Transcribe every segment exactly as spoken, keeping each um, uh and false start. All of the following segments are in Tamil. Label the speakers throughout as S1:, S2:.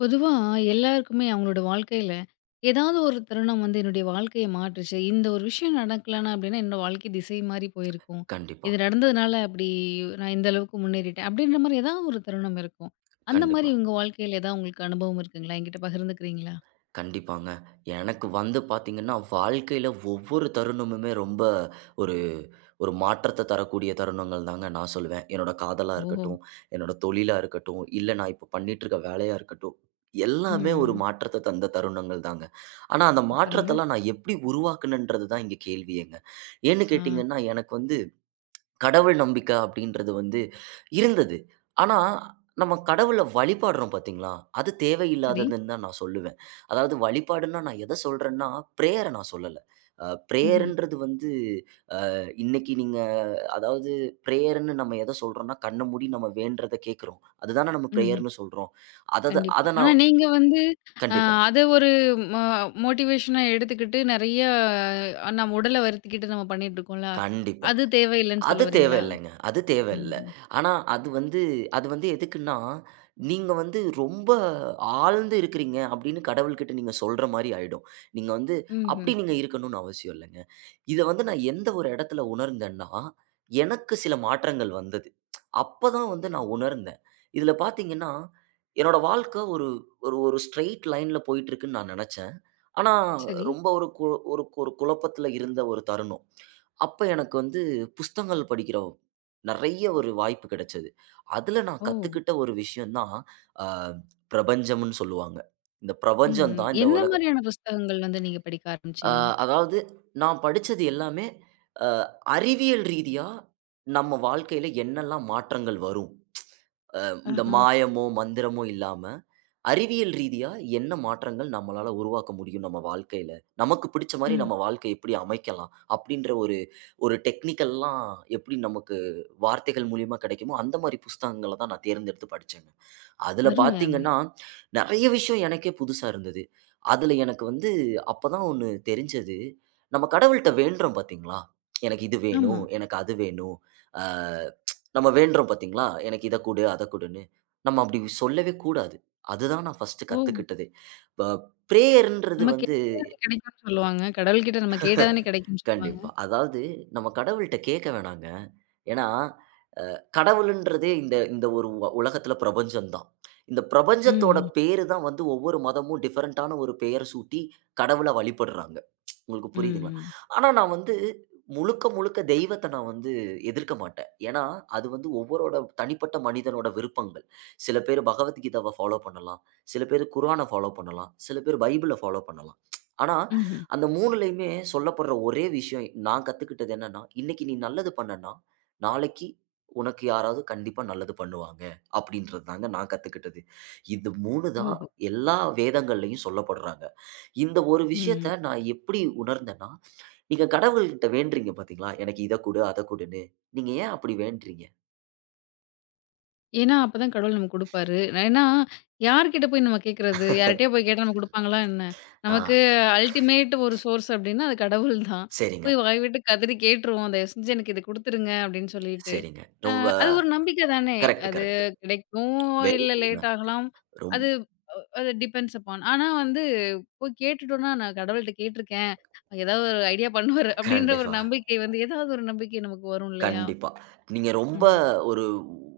S1: பொதுவா எல்லாருக்குமே அவங்களோட வாழ்க்கையில, ஏதாவது ஒரு தருணம் வந்து என்னுடைய வாழ்க்கைய மாற்றுச்சு. இந்த ஒரு விஷயம் நடக்கலனா அப்டின்னா, என்னோட வாழ்க்கை திசை மாறி போயிருக்கும்.
S2: கண்டிப்பா,
S1: இது நடந்ததுனால அப்டி நான் இந்த அளவுக்கு முன்னேறிட்டேன். அப்டின்ற மாரி ஏதாவது ஒரு தருணம் இருக்கும். அந்த மாரி
S2: கண்டிப்பா,
S1: உங்க வாழ்க்கையில ஏதாவது உங்களுக்கு அனுபவம் இருக்குங்களா? என்கிட்ட பகிர்ந்துக்கிறீங்களா?
S2: கண்டிப்பாங்க. எனக்கு வந்து பார்த்தீங்கன்னா, வாழ்க்கையில ஒவ்வொரு தருணமுமே ரொம்ப ஒரு ஒரு மாற்றத்த தரக்கூடிய தருணங்கள் தாங்க நான் சொல்லுவேன். என்னோட காதலா
S1: ஓஹோ!
S2: இருக்கட்டும், என்னோட தொழிலா இருக்கட்டும், இல்ல நான் இப்போ பண்ணிட்டுருக்க வேலையா இருக்கட்டும்,
S1: ம்.
S2: எல்லாமே ஒரு
S1: ம்.
S2: மாற்றத்த தந்த தருணங்கள் தாங்க. ஆனா, அந்த
S1: சூப்பருங்க.
S2: மாற்றத்தெல்லாம் நான் எப்படி உருவாக்குனேன்றது தான் இங்க கேள்வியேங்க. ஏன்னு
S1: ஆ
S2: கேட்டீங்கன்னா, எனக்கு வந்து கடவுள் நம்பிக்கை அப்படின்றது வந்து இருந்தது. ஆனா, நம்ம கடவுள வழிபடுறோம் பார்த்தீங்களா? அது
S1: சரி.
S2: தேவையில்லாததுன்னு தான் நான் சொல்லுவேன். அதாவது வழிபாடுன்னா நான் எத சொல்றேன்னா, பிரேயர நான் சொல்லல. அ
S1: ம்ஹ்ம்.
S2: பிரேயர்ன்றது வந்து இன்னைக்கு நீங்க அதாவது பிரேயர்ன்னு நம்ம எத சொல்றோம்னா, கண்ண மூடி நம்ம வேண்டுறத கேட்கிறோம். அதுதானே நம்ம
S1: ம்ஹ்ம்.
S2: பிரேயர்ன்னு சொல்றோம். அதத
S1: கண்டிப்பா.
S2: அத
S1: ஆனா
S2: நான்
S1: நீங்க வந்து அ
S2: கண்டிப்பா,
S1: அத ஒரு ம மோட்டிவேஷனா எடுத்துக்கிட்டு நெறைய நம்ம உடல வருத்திக்கிட்டு நம்ம பண்ணிட்டு இருக்கோம்ல.
S2: கண்டிப்பா.
S1: அது தேவையில்லன்னு சொல்ல
S2: அது
S1: வரீங்களா?
S2: தேவையில்லைங்க. அது தேவையில்ல.
S1: ம்ஹ்ம்.
S2: ஆனா, அது வந்து அது வந்து எதுக்குன்னா, நீங்க வந்து ரொம்ப ஆழ்ந்து இருக்கிறீங்க அப்படின்னு கடவுள்கிட்ட நீங்க சொல்ற மாரி ஆயிடும். நீங்க வந்து
S1: ம்ஹ்ம்.
S2: அப்படி நீங்க இருக்கணும்னு அவசியம் இல்லைங்க. இத வந்து நான் எந்த ஒரு இடத்துல உணர்ந்தேன்னா, எனக்கு சில மாற்றங்கள் வந்தது. அப்பதான் வந்து நான் உணர்ந்தேன். இதுல பார்த்தீங்கன்னா, என்னோட வாழ்க்கை ஒரு ஒரு ஒரு ஸ்ட்ரெய்ட் லைன்ல போயிட்டு இருக்குன்னு நான் நெனச்சேன். ஆனா,
S1: சரி.
S2: ரொம்ப ஒரு கு ஒரு ஒரு குழப்பத்துல இருந்த ஒரு தருணம். அப்ப எனக்கு வந்து புஸ்தகங்கள் படிக்கிற நெறைய ஒரு வாய்ப்பு கிடைச்சது. அதுல நான்
S1: ஓ!
S2: கத்துக்கிட்ட ஒரு விஷயம் தான், அ பிரபஞ்சம்ன்னு சொல்லுவாங்க. இந்த பிரபஞ்சம்
S1: ம்ஹ்ம்.
S2: தான் இந்த
S1: என்ன
S2: உலகம்.
S1: மாதிரியான புஸ்தகங்கள் வந்து நீங்க படிக்க
S2: அ
S1: ஆரம்பிச்சீங்க?
S2: அதாவது நான் படிச்சது எல்லாமே அ அறிவியல் ரீதியா நம்ம வாழ்க்கையில என்னெல்லாம் மாற்றங்கள் வரும். இந்த
S1: ஆஹா.
S2: மாயமோ, மந்திரமோ இல்லாம அறிவியல் ரீதியா என்ன மாற்றங்கள் நம்மளால உருவாக்க முடியும் நம்ம வாழ்க்கையில? நமக்கு பிடிச்ச மாரி
S1: ம்.
S2: நம்ம வாழ்க்கை எப்படி அமைக்கலாம்? அப்படின்ற ஒரு ஒரு டெக்னிக்கல்லாம் எப்படி நமக்கு வார்த்தைகள் மூலியமா கிடைக்குமோ, அந்த மாரி புஸ்தகங்கள தான் நான் தேர்ந்தெடுத்து படிச்சேங்க. அதுல
S1: அருமை, அருமை.
S2: பாத்தீங்கன்னா, நெறைய விஷயம் எனக்கே புதுசா இருந்தது. அதுல எனக்கு வந்து அப்பதான் ஒண்ணு தெரிஞ்சது. நம்ம கடவுள்ட்ட வேண்டுறோம் பாத்தீங்களா? எனக்கு இது
S1: ஆமா.
S2: வேணும், எனக்கு அது வேணும். ஆ நம்ம வேண்டுறோம் பாத்தீங்களா? எனக்கு இத குடு, அத குடுன்னு. நம்ம அப்படி சொல்லவே கூடாது. அதுதான் நான் ஃபர்ஸ்ட்டு
S1: ஓ!
S2: கத்துக்கிட்டதே. ப பிரேயர்ன்றது
S1: நம்ம
S2: வந்து
S1: கேட்டா தானே கிடைக்கும்னு சொல்லுவாங்க. கடவுள்கிட்ட நம்ம கேட்டா தானே கிடைக்கும்னு சொல்லுவாங்க.
S2: கண்டிப்பா. அதாவது நம்ம கடவுள்ட்ட கேட்க வேணாங்க. ஏன்னா கடவுளுன்றது இந்த இந்த ஒரு உ உலகத்தில பிரபஞ்சம் தான். இந்த பிரபஞ்சத்தோட
S1: ம்ஹ்ம்.
S2: பேரு தான் வந்து ஒவ்வொரு மதமும் டிஃபரண்டான ஒரு பெயர் சூட்டி கடவுள வழிபடுறாங்க. உங்களுக்கு புரியுதுங்களா?
S1: ம்ஹ்ம்.
S2: ஆனா நான் வந்து முழுக்க, முழுக்க தெய்வத்த நான் வந்து எதிர்க்க மாட்டேன். ஏன்னா, அது வந்து ஒவ்வொரோட தனிப்பட்ட மனிதனோட விருப்பங்கள். சில பேரு பகவத்கீதாவ ஃபாலோ பண்ணலாம். சில பேரு குரான ஃபாலோ பண்ணலாம். சில பேர் பைபிள ஃபாலோ பண்ணலாம். ஆனா,
S1: ம்ஹ்ம்.
S2: அந்த மூணுலயுமே சொல்லப்படுற ஒரே விஷயம் நான் கத்துக்கிட்டது என்னன்னா, இன்னைக்கு நீ நல்லது பண்ணனா, நாளைக்கு உனக்கு யாராவது கண்டிப்பா நல்லது பண்ணுவாங்க." அப்படின்றது தாங்க நான் கத்துக்கிட்டது. இது மூணு தான்
S1: ஓஹோ!
S2: எல்லா வேதங்கள்லயும் சொல்லப்படுறாங்க. இந்த ஒரு
S1: ம். ஓஹோ.
S2: விஷயத்த நான் எப்படி உணர்ந்தேன்னா, நீங்க கடவுள்கிட்ட வேண்டுறீங்க பார்த்தீங்களா? "எனக்கு இத குடு, அத குடுன்னு." நீங்க ஏன் அப்படி வேண்டுறீங்க?
S1: ஏன்னா, அப்பதான் கடவுள் நமக்கு குடுப்பாரு. ஏன்னா, யார்கிட்ட போய் நம்ம கேட்கறது? யார்ட்டயா போய் கேட்டா நமக்கு குடுப்பாங்களா என்ன?
S2: ஆ
S1: நமக்கு அல்டிமேட் ஒரு சோர்ஸ் அப்டின்னா, அது கடவுள் தான்.
S2: சரிங்க,
S1: போய் வாய் விட்டு கதறி கேட்டுருவோம். தயவு செஞ்சு எனக்கு இத குடுத்துருங்க அப்டின்னு சொல்லிட்டு.
S2: சரிங்க.
S1: அ
S2: ரொம்ப
S1: அது ஒரு நம்பிக்கை தானே.
S2: கரெக்ட்,
S1: அது
S2: கரெக்ட்.
S1: கிடைக்கும்,
S2: வெரி
S1: இல்ல
S2: குட்ங்க.
S1: லேட் ஆகலாம்.
S2: ரொம்
S1: அது அஹ், அது டிபெண்ட்ஸ் அப்பான். ஆனா வந்து போய் கேட்டுட்டோம்னா, நான் கடவுள்ட்ட கேட்டுருக்கேன். ஏதாவது ஒரு ஐடியா பண்ணுவாரு அப்டின்ற ஒரு
S2: கண்டிப்பா.
S1: நம்பிக்கை வந்து ஏதாவது ஒரு நம்பிக்கை நமக்கு வரும் இல்லையா?
S2: கண்டிப்பா. நீங்க ரொம்ப
S1: ம்ஹ்ம்.
S2: ஒரு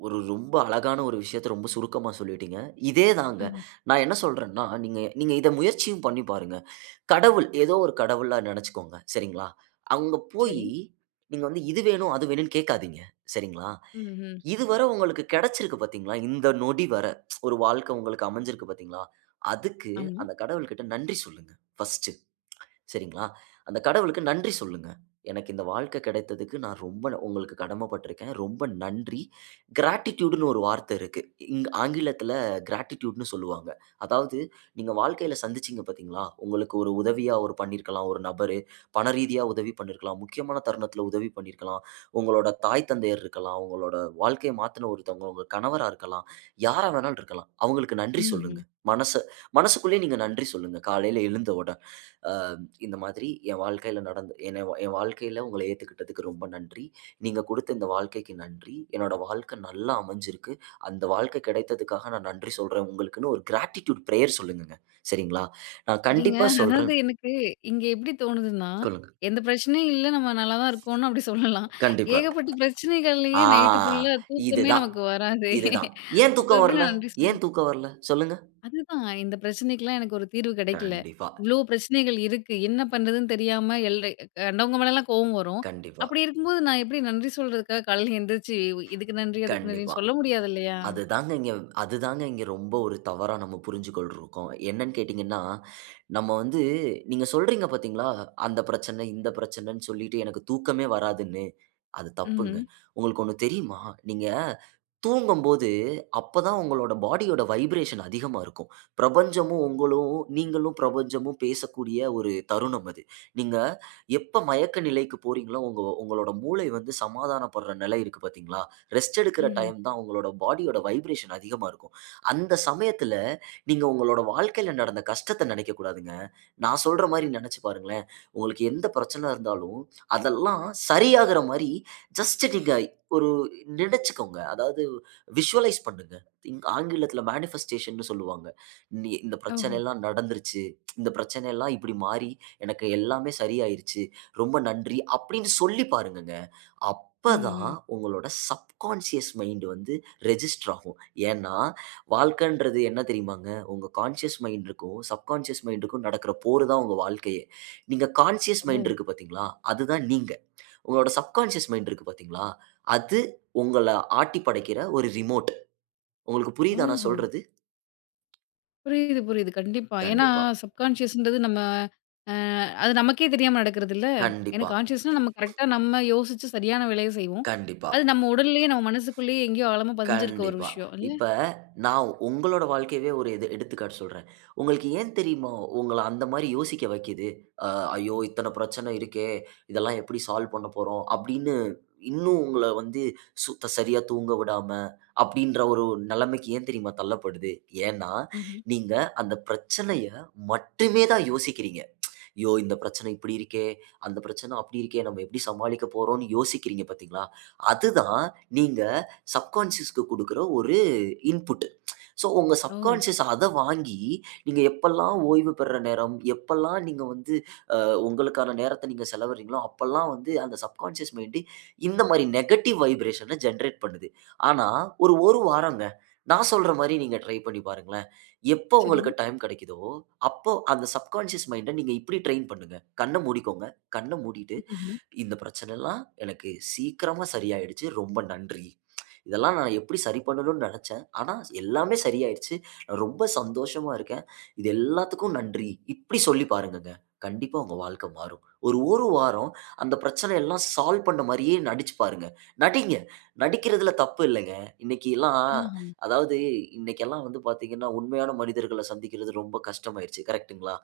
S2: ஒரு ரொம்ப அழகான ஒரு விஷயத்த ரொம்ப சுருக்கமா சொல்லிட்டீங்க. இதே தாங்க.
S1: ம்ஹ்ம்.
S2: நான் என்ன சொல்றேன்னா, நீங்க நீங்க இத முயற்சியும் பண்ணி பாருங்க. கடவுள் ஏதோ ஒரு கடவுளா நெனச்சுக்கோங்க. சரிங்களா? அங்க
S1: சரி.
S2: போயி நீங்க வந்து இது வேணும், அது வேணும்னு கேட்காதீங்க. சரிங்களா?
S1: ம்ஹ்ம்.
S2: இதுவர உங்களுக்கு கெடைச்சிருக்கு பார்த்தீங்களா? இந்த நொடி வர ஒரு வாழ்க்கை உங்களுக்கு அமைஞ்சிருக்கு பார்த்தீங்களா? அதுக்கு
S1: ஆமா.
S2: அந்த கடவுள்கிட்ட நன்றி சொல்லுங்க, ஃபர்ஸ்ட்டு. சரிங்களா? அந்த கடவுளுக்கு நன்றி சொல்லுங்க. எனக்கு இந்த வாழ்க்கை கிடைத்ததுக்கு நான் ரொம்ப ந- உங்களுக்கு கடமைப்பட்டுருக்கேன். ரொம்ப நன்றி. கிராட்டிட்யூடுன்னு ஒரு வார்த்தை இருக்கு. இங் ஆங்கிலத்தில கிராட்டிட்யூடுன்னு சொல்லுவாங்க. அதாவது நீங்க வாழ்க்கையில சந்திச்சீங்க பார்த்தீங்களா? உங்களுக்கு ஒரு உதவியா ஒரு பண்ணியிருக்கலாம் ஒரு நபரு. பண ரீதியா உதவி பண்ணியிருக்கலாம். முக்கியமான தருணத்தில உதவி பண்ணியிருக்கலாம். உங்களோட தாய் தந்தையர் இருக்கலாம். உங்களோட வாழ்க்கைய மாத்துன ஒருத்தவங்க உங்க கணவரா இருக்கலாம். யாரா வேணாலும் இருக்கலாம். அவங்களுக்கு நன்றி சொல்லுங்க.
S1: ம்ஹ்ம்.
S2: மனச மனசுக்குள்ளேயே நீங்க நன்றி சொல்லுங்க. காலையில எழுந்த உட அ இந்த மாதிரி என் வாழ்க்கையில நடந்து என்னை வா என் வாழ்க்கையில உங்கள ஏத்துக்கிட்டதுக்கு ரொம்ப நன்றி. நீங்க குடுத்த இந்த வாழ்க்கைக்கு நன்றி. என்னோட வாழ்க்கை நல்லா அமைஞ்சிருக்கு. அந்த வாழ்க்கை கிடைத்ததுக்காக நான் நன்றி சொல்றேன் உங்களுக்குன்னு ஒரு கிராட்டிட்யூட் பிரேயர் சொல்லுங்கங்க. சரிங்களா? நான்
S1: சரிங்க.
S2: கண்டிப்பா
S1: அதாவது
S2: சொல்றேன்.
S1: எனக்கு இங்க எப்படி தோணுதுன்னா,
S2: சொல்லுங்க.
S1: எந்த பிரச்சனையும் இல்ல. நம்ம நல்லா தான் இருக்கோம்னு அப்படி சொல்லலாம்.
S2: கண்டிப்பா.
S1: ஏகப்பட்ட பிரச்சனைகள்லயே நைட்டு
S2: ஆ
S1: ஃபுல்லா தூக்கமே
S2: இதுதான்,
S1: நமக்கு வராதே!
S2: இதுதான். ஏன்
S1: அப்ப
S2: தூக்கம்
S1: எப்படி
S2: வரல?
S1: நான் நன்றி
S2: ஏன்
S1: சொல்லுவேன்?
S2: தூக்கம் வரல? சொல்லுங்க.
S1: அதுதான் இந்த பிரச்சனைக்கெல்லாம் எனக்கு ஒரு தீர்வு கிடைக்கல.
S2: கண்டிப்பா,
S1: இவ்ளோ பிரச்சனைகள் இருக்கு. என்ன பண்றதுன்னு தெரியாம எல்லை கண்டவங்க மேலலாம் கோவம் வரும்.
S2: கண்டிப்பா,
S1: அப்படி இருக்கும்போது நான் எப்படி நன்றி சொல்றதுக்காக காலையில எந்திரிச்சு இதுக்கு நன்றி, அதுக்கு
S2: கண்டிப்பா.
S1: நன்றின்னு சொல்ல முடியாது இல்லையா?
S2: அதுதாங்க இங்க அதுதாங்க இங்க ரொம்ப ஒரு தவறா நம்ம புரிஞ்சுக்கொள்ருக்கோம். என்னன்னு கேட்டீங்கன்னா, நம்ம வந்து நீங்க சொல்றீங்க பார்த்தீங்களா? அந்த பிரச்சனை, இந்த பிரச்சனைன்னு சொல்லிட்டு எனக்கு தூக்கமே வராதுன்னு. அது
S1: ம்ஹ்ம்.
S2: தப்புங்க. உங்களுக்கு ஒண்ணு தெரியுமா? நீங்க தூங்கும்போது அப்பதான் உங்களோட பாடியோட வைப்ரேஷன் அதிகமா இருக்கும். பிரபஞ்சமும் உங்களும் நீங்களும் பிரபஞ்சமும் பேசக்கூடிய ஒரு தருணம் அது. நீங்க எப்ப மயக்க நிலைக்கு போறீங்களோ, உங்க உங்களோட மூளை வந்து சமாதானப்படுற நிலை இருக்கு பார்த்தீங்களா? ரெஸ்ட் எடுக்கிற
S1: ம்ஹ்ம்.
S2: டைம் தான் உங்களோட பாடியோட வைப்ரேஷன் அதிகமா இருக்கும். அந்த சமயத்துல நீங்க உங்களோட வாழ்க்கையில நடந்த கஷ்டத்த நெனைக்கக் கூடாதுங்க. நான் சொல்ற மாரி நெனச்சு பாருங்களேன். உங்களுக்கு எந்த பிரச்சனை இருந்தாலும், அதெல்லாம் சரியாகுற மாரி ஜஸ்ட் நீங்க ஒரு நினைச்சுக்கோங்க. அதாவது விஷுவலைஸ் பண்ணுங்க. இங் ஆங்கிலத்துல மேனிஃபெஸ்டேஷன்னு சொல்லுவாங்க. நீ இந்த
S1: ஓஹோ!
S2: பிரச்சனைலாம் நடந்துருச்சு. இந்த பிரச்சனைலாம் இப்படி மாறி எனக்கு எல்லாமே சரியாயிருச்சு. ரொம்ப நன்றி அப்படின்னு சொல்லி பாருங்கங்க.
S1: ம்,
S2: அப்பதான்
S1: ம்.
S2: உங்களோட சப்கான்ஷியஸ் மைண்ட் வந்து ரெஜிஸ்டர் ஆகும். ஏன்னா, வாழ்க்கன்றது என்ன தெரியுமாங்க? உங்க கான்ஷியஸ் மைண்ட் இருக்கும், சப்கான்ஷியஸ் மைண்டுக்கும் நடக்கிற போர் தான் உங்க வாழ்க்கையே. நீங்க கான்ஷியஸ்
S1: ஓ!
S2: மைண்ட் இருக்கு பார்த்தீங்களா? அதுதான் நீங்க. உங்களோட சப்கான்ஷியஸ் மைண்ட் இருக்கு பார்த்தீங்களா? அது உங்கள ஆட்டி படைக்கிற ஒரு ரிமோட். உங்களுக்கு புரியுதா நான்
S1: ஓஹோ!
S2: சொல்றது?
S1: புரியுது, புரியுது. கண்டிப்பா. ஏன்னா
S2: கண்டிப்பா,
S1: சப்கான்ஷியஸ்ன்றது நம்ம அ அது நமக்கே தெரியாம நடக்கிறதுல்ல. ஏன்னா
S2: கண்டிப்பா,
S1: கான்ஷியஸ்னா நம்ம கரெக்ட்டா நம்ம யோசிச்சு சரியான வேலைய செய்வோம்.
S2: கண்டிப்பா.
S1: அது நம்ம உடல்லயே, நம்ம மனசுக்குள்ளேயே எங்கேயோ ஆழமா பதிஞ்சிருக்க ஒரு
S2: கண்டிப்பா.
S1: விஷயம் இல்ல?
S2: இப்ப நான் உங்களோட வாழ்க்கையவே ஒரு இது எடுத்துக்காட்டு சொல்றேன். உங்களுக்கு ஏன் தெரியுமா உங்கள அந்த மாரி யோசிக்க வைக்கிது? அ ஐயோ! இத்தன பிரச்சனை இருக்கே! இதெல்லாம் எப்படி சால்வ் பண்ண போறோம்? அப்படின்னு இன்னும் உங்கள வந்து சு சரியா தூங்க விடாம, அப்படின்ற ஒரு நிலைமைக்கு ஏன் தெரியுமா தள்ளப்படுது? ஏன்னா,
S1: ம்ஹ்ம்.
S2: நீங்க அந்த பிரச்சனைய மட்டுமே தான் யோசிக்கிறீங்க. ஐயோ! இந்த பிரச்சனை இப்படி இருக்கே, அந்த பிரச்சனை அப்படி இருக்கே, நம்ம எப்படி சமாளிக்க போறோம்ன்னு யோசிக்கிறீங்க பார்த்தீங்களா? அதுதான் நீங்க சப்கான்ஷியஸ்க்கு குடுக்குற ஒரு இன்புட். ஸோ உங்க
S1: ஓ!
S2: சப்கான்ஷியஸ் அத வாங்கி, நீங்க எப்பல்லாம் ஓய்வு பெற நேரம், எப்பல்லாம் நீங்க வந்து அ உங்களுக்கான நேரத்த நீங்க செலவிடுறீங்களோ, அப்பல்லாம் வந்து அந்த சப்கான்ஷியஸ் மைண்ட் இந்த மாரி நெகட்டிவ் வைப்ரேஷன ஜெனரேட் பண்ணுது. ஆனா ஒரு 1 வாரங்க. நான் சொல்ற மாரி நீங்க ட்ரை பண்ணி பாருங்களேன். எப்ப
S1: சரிங்க.
S2: உங்களுக்கு டைம் கிடைக்குதோ அப்போ அந்த சப்கான்ஷியஸ் மைண்ட நீங்க இப்படி ட்ரெயின் பண்ணுங்க. கண்ண மூடிக்கோங்க. கண்ண மூடிட்டு
S1: ம்ஹ்ம்.
S2: இந்த பிரச்சனைலாம் எனக்கு சீக்கிரமா சரியாயிடுச்சு. ரொம்ப நன்றி. இதெல்லாம் நான் எப்படி சரி பண்ணணும்னு நெனச்சேன். ஆனா எல்லாமே சரியாயிடுச்சு. நான் ரொம்ப சந்தோஷமா இருக்கேன். இது எல்லாத்துக்கும் நன்றி. இப்படி சொல்லி பாருங்கங்க. கண்டிப்பா உங்க வாழ்க்கை மாறும். ஒரு, ஒரு வாரம் அந்த பிரச்சனை எல்லாம் சால்வ் பண்ண மாரியே நடிச்சு பாருங்க. நடிங்க. நடிக்கிறதுல தப்பு இல்லங்க. இன்னைக்கிலாம்
S1: ஆஹா.
S2: அதாவது இன்னைக்கெல்லாம் வந்து பாத்தீங்கன்னா, உண்மையான மனிதர்கள சந்திக்கிறது ரொம்ப கஷ்டமாயிருச்சு. கரெக்ட்டுங்களா?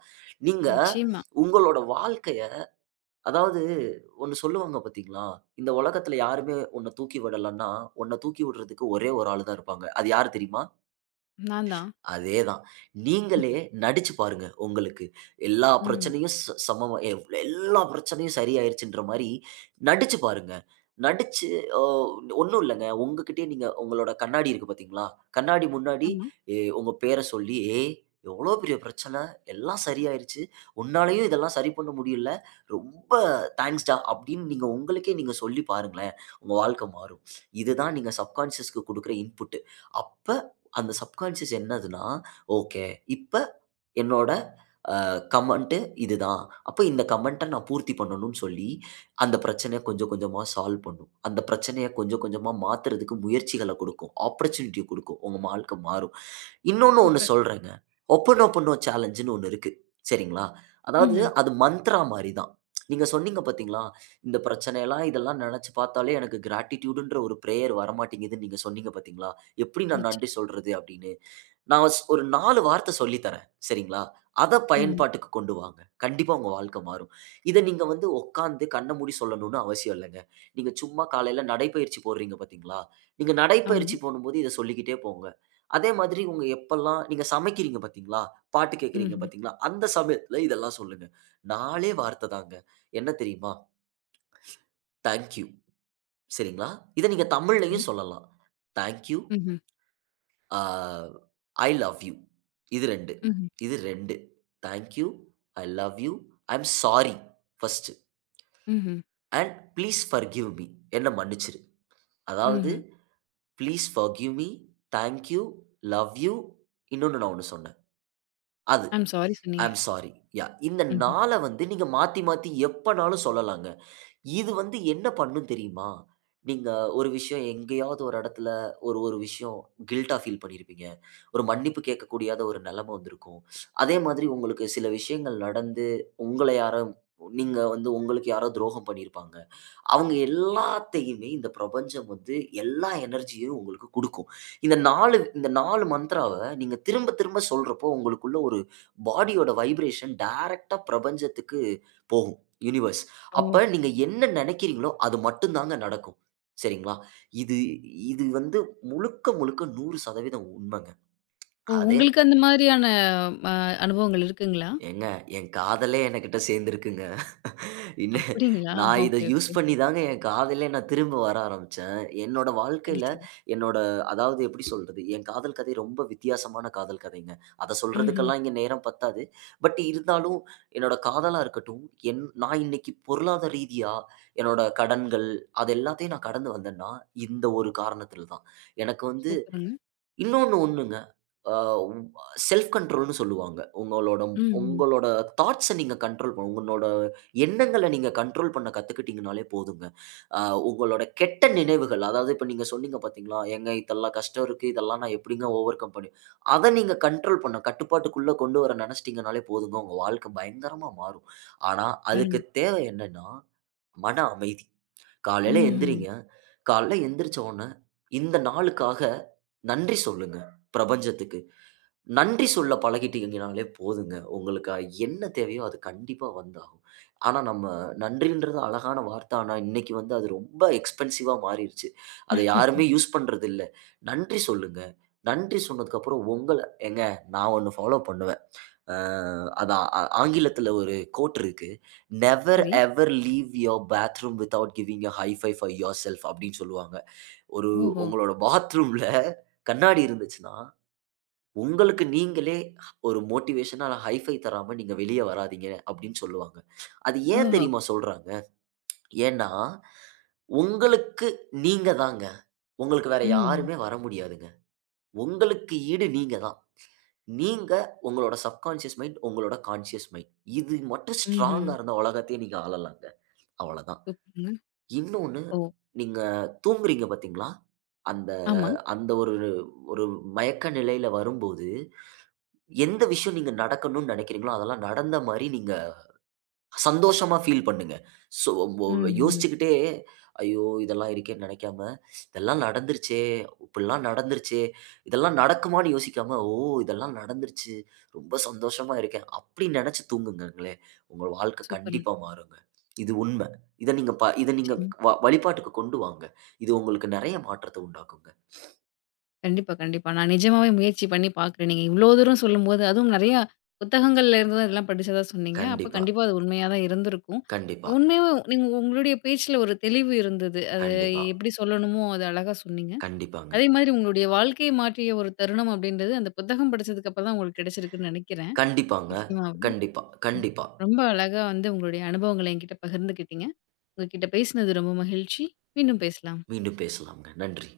S2: நீங்க
S1: நிச்சயமா.
S2: உங்களோட வாழ்க்கைய அதாவது ஒண்ணு சொல்லுவாங்க பாத்தீங்களா? இந்த உலகத்துல யாருமே உன்ன தூக்கி விடலன்னா, உன்ன தூக்கி விடுறதுக்கு ஒரே ஒரு ஆள் தான் இருப்பாங்க. அது யாரு தெரியுமா?
S1: நான் தான்.
S2: அதேதான். நீங்களே நடிச்சு பாருங்க. உங்களுக்கு எல்லா
S1: ம்.
S2: பிரச்சனையும் ச சமமா எவ் எல்லா பிரச்சனையும் சரியாயிருச்சுன்ற மாரி நடிச்சு பாருங்க. நடிச்சு ஓ ஒண்ணும் இல்லங்க. உங்ககிட்டயே நீங்க உங்களோட கண்ணாடி இருக்கு பார்த்தீங்களா? கண்ணாடி முன்னாடி
S1: ஆமா.
S2: எ உங்க பேர சொல்லி, "ஏய்! எவ்ளோ பெரிய பிரச்சனை. எல்லாம் சரியாயிருச்சு. உன்னாலயும் இதெல்லாம் சரி பண்ண முடியல. ரொம்ப தேங்க்ஸ் டா" அப்படின்னு நீங்க உங்களுக்கே நீங்க சொல்லி பாருங்களேன். உங்க வாழ்க்கை மாறும். இதுதான் நீங்க சப்கான்ஷியஸ்க்கு குடுக்குற இன்புட். அப்ப அந்த சப்கான்ஷியஸ் என்னதுன்னா, ஓகே. இப்ப என்னோட கமெண்ட் இதுதான். அப்ப இந்த கமெண்ட்ட நான் பூர்த்தி பண்ணணும்னு சொல்லி, அந்த பிரச்சனைய கொஞ்சம் கொஞ்சமா சால்வ் பண்ணும். அந்த பிரச்சனைய கொஞ்சம் கொஞ்சமா மாத்துறதுக்கு முயற்சிகள குடுக்கும். ஆப்பர்ட்யூனிட்டிய குடுக்கும். உங்க வாழ்க்கை மாறும். இன்னொன்னு ஒண்ணு
S1: சூப்பர்.
S2: சொல்றேங்க. ஒப்பனோ பண்ணோ சேலஞ்சுன்னு ஒண்ணு இருக்கு. சரிங்களா? அதாவது
S1: ம்ஹ்ம்.
S2: அது மந்த்ரா மாரி தான். நீங்க சொன்னீங்க பார்த்தீங்களா? இந்த பிரச்சனையெல்லாம் இதெல்லாம் நெனச்சு பார்த்தாலே எனக்கு கிராட்டிட்யூடுன்ற ஒரு பிரேயர் வரமாட்டேங்குதுன்னு நீங்க சொன்னீங்க பார்த்தீங்களா? எப்படி நான் நன்றி
S1: நிச்சயம்.
S2: சொல்றது அப்படின்னு. நான் ஸ் ஒரு நாலு வார்த்த சொல்லி தரேன். சரிங்களா? அத
S1: ம்.
S2: பயன்பாட்டுக்கு கொண்டு வாங்க. கண்டிப்பா உங்க வாழ்க்கை மாறும். இத நீங்க வந்து உட்கார்ந்து கண்ண மூடி சொல்லணும்னு அவசியம் இல்லங்க. நீங்க சும்மா காலையில நடைப்பயிற்சி போடுறீங்க பார்த்தீங்களா? நீங்க
S1: ஆமா.
S2: நடைப்பயிற்சி போடும்போது இத சொல்லிக்கிட்டே போங்க. அதே மாதிரி உங்க எப்பல்லாம் நீங்க சமைக்கிறீங்க பார்த்தீங்களா? பாட்டு கேட்கிறீங்க
S1: ம்ஹ்ம்.
S2: பார்த்தீங்களா? அந்த சமயத்துல இதெல்லாம் சொல்லுங்க. நாலு வார்த்தை தாங்க. என்ன தெரியுமா? Thank you. சரிங்களா? இத நீங்க
S1: சரி.
S2: தமிழ்லயும் சொல்லலாம். Thank you.
S1: ம்ஹ்ம்.
S2: ஆ ஐ லவ் யூ. இது ரெண்டு
S1: ம்ஹ்ம்.
S2: இது ரெண்டு thank you. I love you. I am sorry first
S1: ம்ஹ்ம்.
S2: And please forgive me. என்ன மன்னிச்சிரு. அதாவது
S1: ம்ஹ்ம்.
S2: Please forgive me, thank you, love you. இன்னொன்னு நான் ஒண்ணு சொன்னேன். அது
S1: ஐ அம் சாரி சொன்னீங்க.
S2: I'm sorry. யா. இந்த
S1: ம்ஹ்ம்.
S2: நாள வந்து நீங்க மாத்தி, மாத்தி எப்பனாலும் சொல்லலாங்க. இது வந்து என்ன பண்ணும் தெரியுமா? நீங்க ஒரு விஷயம் எங்கேயாவது ஒரு இடத்துல ஒரு ஒரு விஷயம் கில்ட்டா ஃபீல் பண்ணியிருப்பீங்க. ஒரு மன்னிப்பு கேட்க கூடியாத ஒரு நிலைமை வந்திருக்கும். அதே மாதிரி உங்களுக்கு சில விஷயங்கள் நடந்து, உங்கள யாரோ நீங்க வந்து உங்களுக்கு யாரோ துரோகம் பண்ணியிருப்பாங்க. அவங்க எல்லாத்தையுமே இந்த பிரபஞ்சம் வந்து எல்லா எனர்ஜியும் உங்களுக்கு குடுக்கும். இந்த நாலு இந்த நாலு மந்த்ராவ நீங்க திரும்ப திரும்ப சொல்றப்போ, உங்களுக்குள்ள ஒரு பாடியோட வைப்ரேஷன் டைரக்ட்டா பிரபஞ்சத்துக்கு போகும். யுனிவர்ஸ்.
S1: ஓ!
S2: அப்ப நீங்க என்ன நெனைக்கிறீங்களோ, அது மட்டும் தாங்க நடக்கும். சரிங்களா? இது இது வந்து முழுக்க முழுக்க நூறு சதவீதம் உண்மங்க.
S1: ஓ!
S2: அதே
S1: உங்களுக்கு அந்த மாரியான அ அனுபவங்கள் இருக்குங்களா?
S2: ஏங்க என் காதலே என்கிட்ட சேர்ந்திருக்குங்க. இன்ன
S1: அப்படிங்களா?
S2: நான் இத
S1: ஓகே,
S2: யூஸ்
S1: ஓகே.
S2: பண்ணி தாங்க என் காதலே நான் திரும்ப வர ஆரம்பிச்சேன். என்னோட
S1: சரி,
S2: வாழ்க்கையில
S1: சரி.
S2: என்னோட அதாவது எப்படி சொல்றது? என் காதல் கதை ரொம்ப வித்தியாசமான காதல் கதைங்க. அத
S1: ம்ஹ்ம்.
S2: சொல்றதுக்கெல்லாம் இங்க நேரம் பத்தாது. பட் இருந்தாலும் என்னோட காதலா இருக்கட்டும், என் நான் இன்னைக்கு பொருளாதார ரீதியா என்னோட கடன்கள் அது எல்லாத்தையும் நான் கடந்து வந்தேன்னா, இந்த ஒரு காரணத்தில தான். எனக்கு வந்து
S1: சூப்பருங்க.
S2: இன்னொன்னு ஒண்ணுங்க. அ செல்ஃப் கண்ட்ரோல்ன்னு சொல்லுவாங்க. உங்களோட
S1: ம்ஹ்ம்.
S2: உங்களோட தாட்ஸ நீங்க கண்ட்ரோல் பண்ண உங்களோட எண்ணங்கள நீங்க கண்ட்ரோல் பண்ண கத்துக்கிட்டீங்கனாலே போதுங்க. அ உங்களோட கெட்ட நினைவுகள் அதாவது இப்ப நீங்க சொன்னீங்க பார்த்தீங்களா, "ஏங்க இதெல்லாம் கஷ்டம் இருக்கு. இதெல்லாம் நான் எப்படிங்க ஓவர் கம் பண்ணி" அத நீங்க கண்ட்ரோல் பண்ண கட்டுப்பாட்டுக்குள்ள கொண்டு வர நெனச்சிட்டீங்கனாலே போதுங்க. உங்க வாழ்க்கை பயங்கரமா மாறும். ஆனா அதுக்கு
S1: அருமை.
S2: தேவை என்னன்னா மன அமைதி. காலையில
S1: ம்ஹ்ம்.
S2: எந்திரிங்க. காலையில எந்திரிச்ச உடனே, இந்த நாளுக்காக நன்றி சொல்லுங்க பிரபஞ்சத்துக்கு. நன்றி சொல்ல பழகிட்டீங்கனாலே போதுங்க. உங்களுக்கு என்ன தேவையோ அது கண்டிப்பா வந்தாகும். ஆனா நம்ம நன்றின்றது அழகான வார்த்தை. ஆனா இன்னைக்கு வந்து அது ரொம்ப எக்ஸ்பென்சிவா மாறிருச்சு. அத யாருமே யூஸ் பண்றதில்ல. நன்றி சொல்லுங்க. நன்றி சொன்னதுக்கப்புறம் உங்கள ஏங்க நான் ஒண்ணு ஃபாலோ பண்ணுவேன். அ அதான் ஆ ஆங்கிலத்துல ஒரு கோட் இருக்கு. "நெவர்
S1: சரி.
S2: Ever leave your bathroom without giving a high five for yourself" அப்படின்னு சொல்லுவாங்க. ஒரு
S1: ஓஹோ!
S2: உங்களோட பாத்ரூம்ல கண்ணாடி இருந்துச்சுன்னா, உங்களுக்கு நீங்களே ஒரு மோட்டிவேஷனா ஹை ஃபைவ் தராம நீங்க வெளிய வராதீங்க அப்படின்னு சொல்லுவாங்க. அது ஏன்
S1: ஓஹோ!
S2: தெரியுமா சொல்றாங்க? ஏன்னா, உங்களுக்கு நீங்க தாங்க. உங்களுக்கு வேற
S1: ம்.
S2: யாருமே வர முடியாதுங்க. உங்களுக்கு ஈடு நீங்க தான். நீங்க உங்களோட சப்கான்ஷியஸ் மைண்ட், உங்களோட கான்ஷியஸ் மைண்ட். இது மட்டும்
S1: ம்ஹ்ம்.
S2: ஸ்ட்ராங்கா இருந்தா உலகத்தையே நீங்க ஆளலாங்க. அவ்வளதான்.
S1: சூப்பருங்க.
S2: இன்னொன்னு
S1: ஓ!
S2: நீங்க தூங்குறீங்க பார்த்தீங்களா? அந்த
S1: ஆமா.
S2: அந்த ஒரு ஒரு மயக்க நிலையில வரும்போது, எந்த விஷயம் நீங்க நடக்கணும்னு நெனைக்கிறீங்களோ, அதெல்லாம் நடந்த மாரி நீங்க சந்தோஷமா ஃபீல் பண்ணுங்க. சோ ஒ
S1: ம்ஹ்ம்.
S2: யோசிச்சுக்கிட்டே, ஐயோ! இதெல்லாம் இருக்கேன்னு நெனைக்காம, இதெல்லாம் நடந்துருச்சே! இப்பிடிலாம் நடந்துருச்சே! இதெல்லாம் நடக்குமான்னு யோசிக்காம, ஓ! இதெல்லாம் நடந்துருச்சு. ரொம்ப சந்தோஷமா இருக்கேன். அப்பிடி நெனச்சு தூங்குங்கங்களேன்! உங்க வாழ்க்கை
S1: சூப்பருங்க.
S2: கண்டிப்பா மாறுங்க. இது உண்ம. இத நீங்க ப இத நீங்க
S1: நிச்சயமா.
S2: வ வழிபாட்டுக்கு கொண்டு வாங்க. இது உங்களுக்கு நெறைய மாற்றத்த உண்டாக்குங்க.
S1: கண்டிப்பா, கண்டிப்பா. நான் நிஜமாவே முயற்சி பண்ணி பார்க்குறேன். நீங்க இவ்ளோ தூரம் சொல்லும்போது, அதுவும் நெறையா புத்தகங்கள்ல இருந்து தான் இதெல்லாம் படிச்சதா சொன்னீங்க. அப்ப
S2: கண்டிப்பா,
S1: கண்டிப்பா அது உண்மையா தான் இருந்திருக்கும்.
S2: கண்டிப்பா,
S1: உண்மையாவே நீங்க உங்களுடைய பேச்சுல ஒரு தெளிவு இருந்தது. அது
S2: கண்டிப்பா,
S1: எப்படி சொல்லணுமோ, அது அழகா சொன்னீங்க.
S2: கண்டிப்பாங்க.
S1: அதே மாதிரி உங்களுடைய வாழ்க்கைய மாற்றிய ஒரு தருணம் அப்படின்றது, அந்த புத்தகம் படிச்சதுக்கு அப்புறம் தான் உங்களுக்கு கிடைச்சிருக்குன்னு நெனைக்கிறேன்.
S2: கண்டிப்பாங்க.
S1: நிச்சயமாவே.
S2: கண்டிப்பா, கண்டிப்பா.
S1: ரொம்ப அழகா வந்து உங்களுடைய அனுபவங்கள என்கிட்ட பகிர்ந்துக்கிட்டீங்க. உங்ககிட்ட பேசினது ரொம்ப மகிழ்ச்சி. மீண்டும் பேசலாம்.
S2: மீண்டும் பேசலாம்ங்க. நன்றி.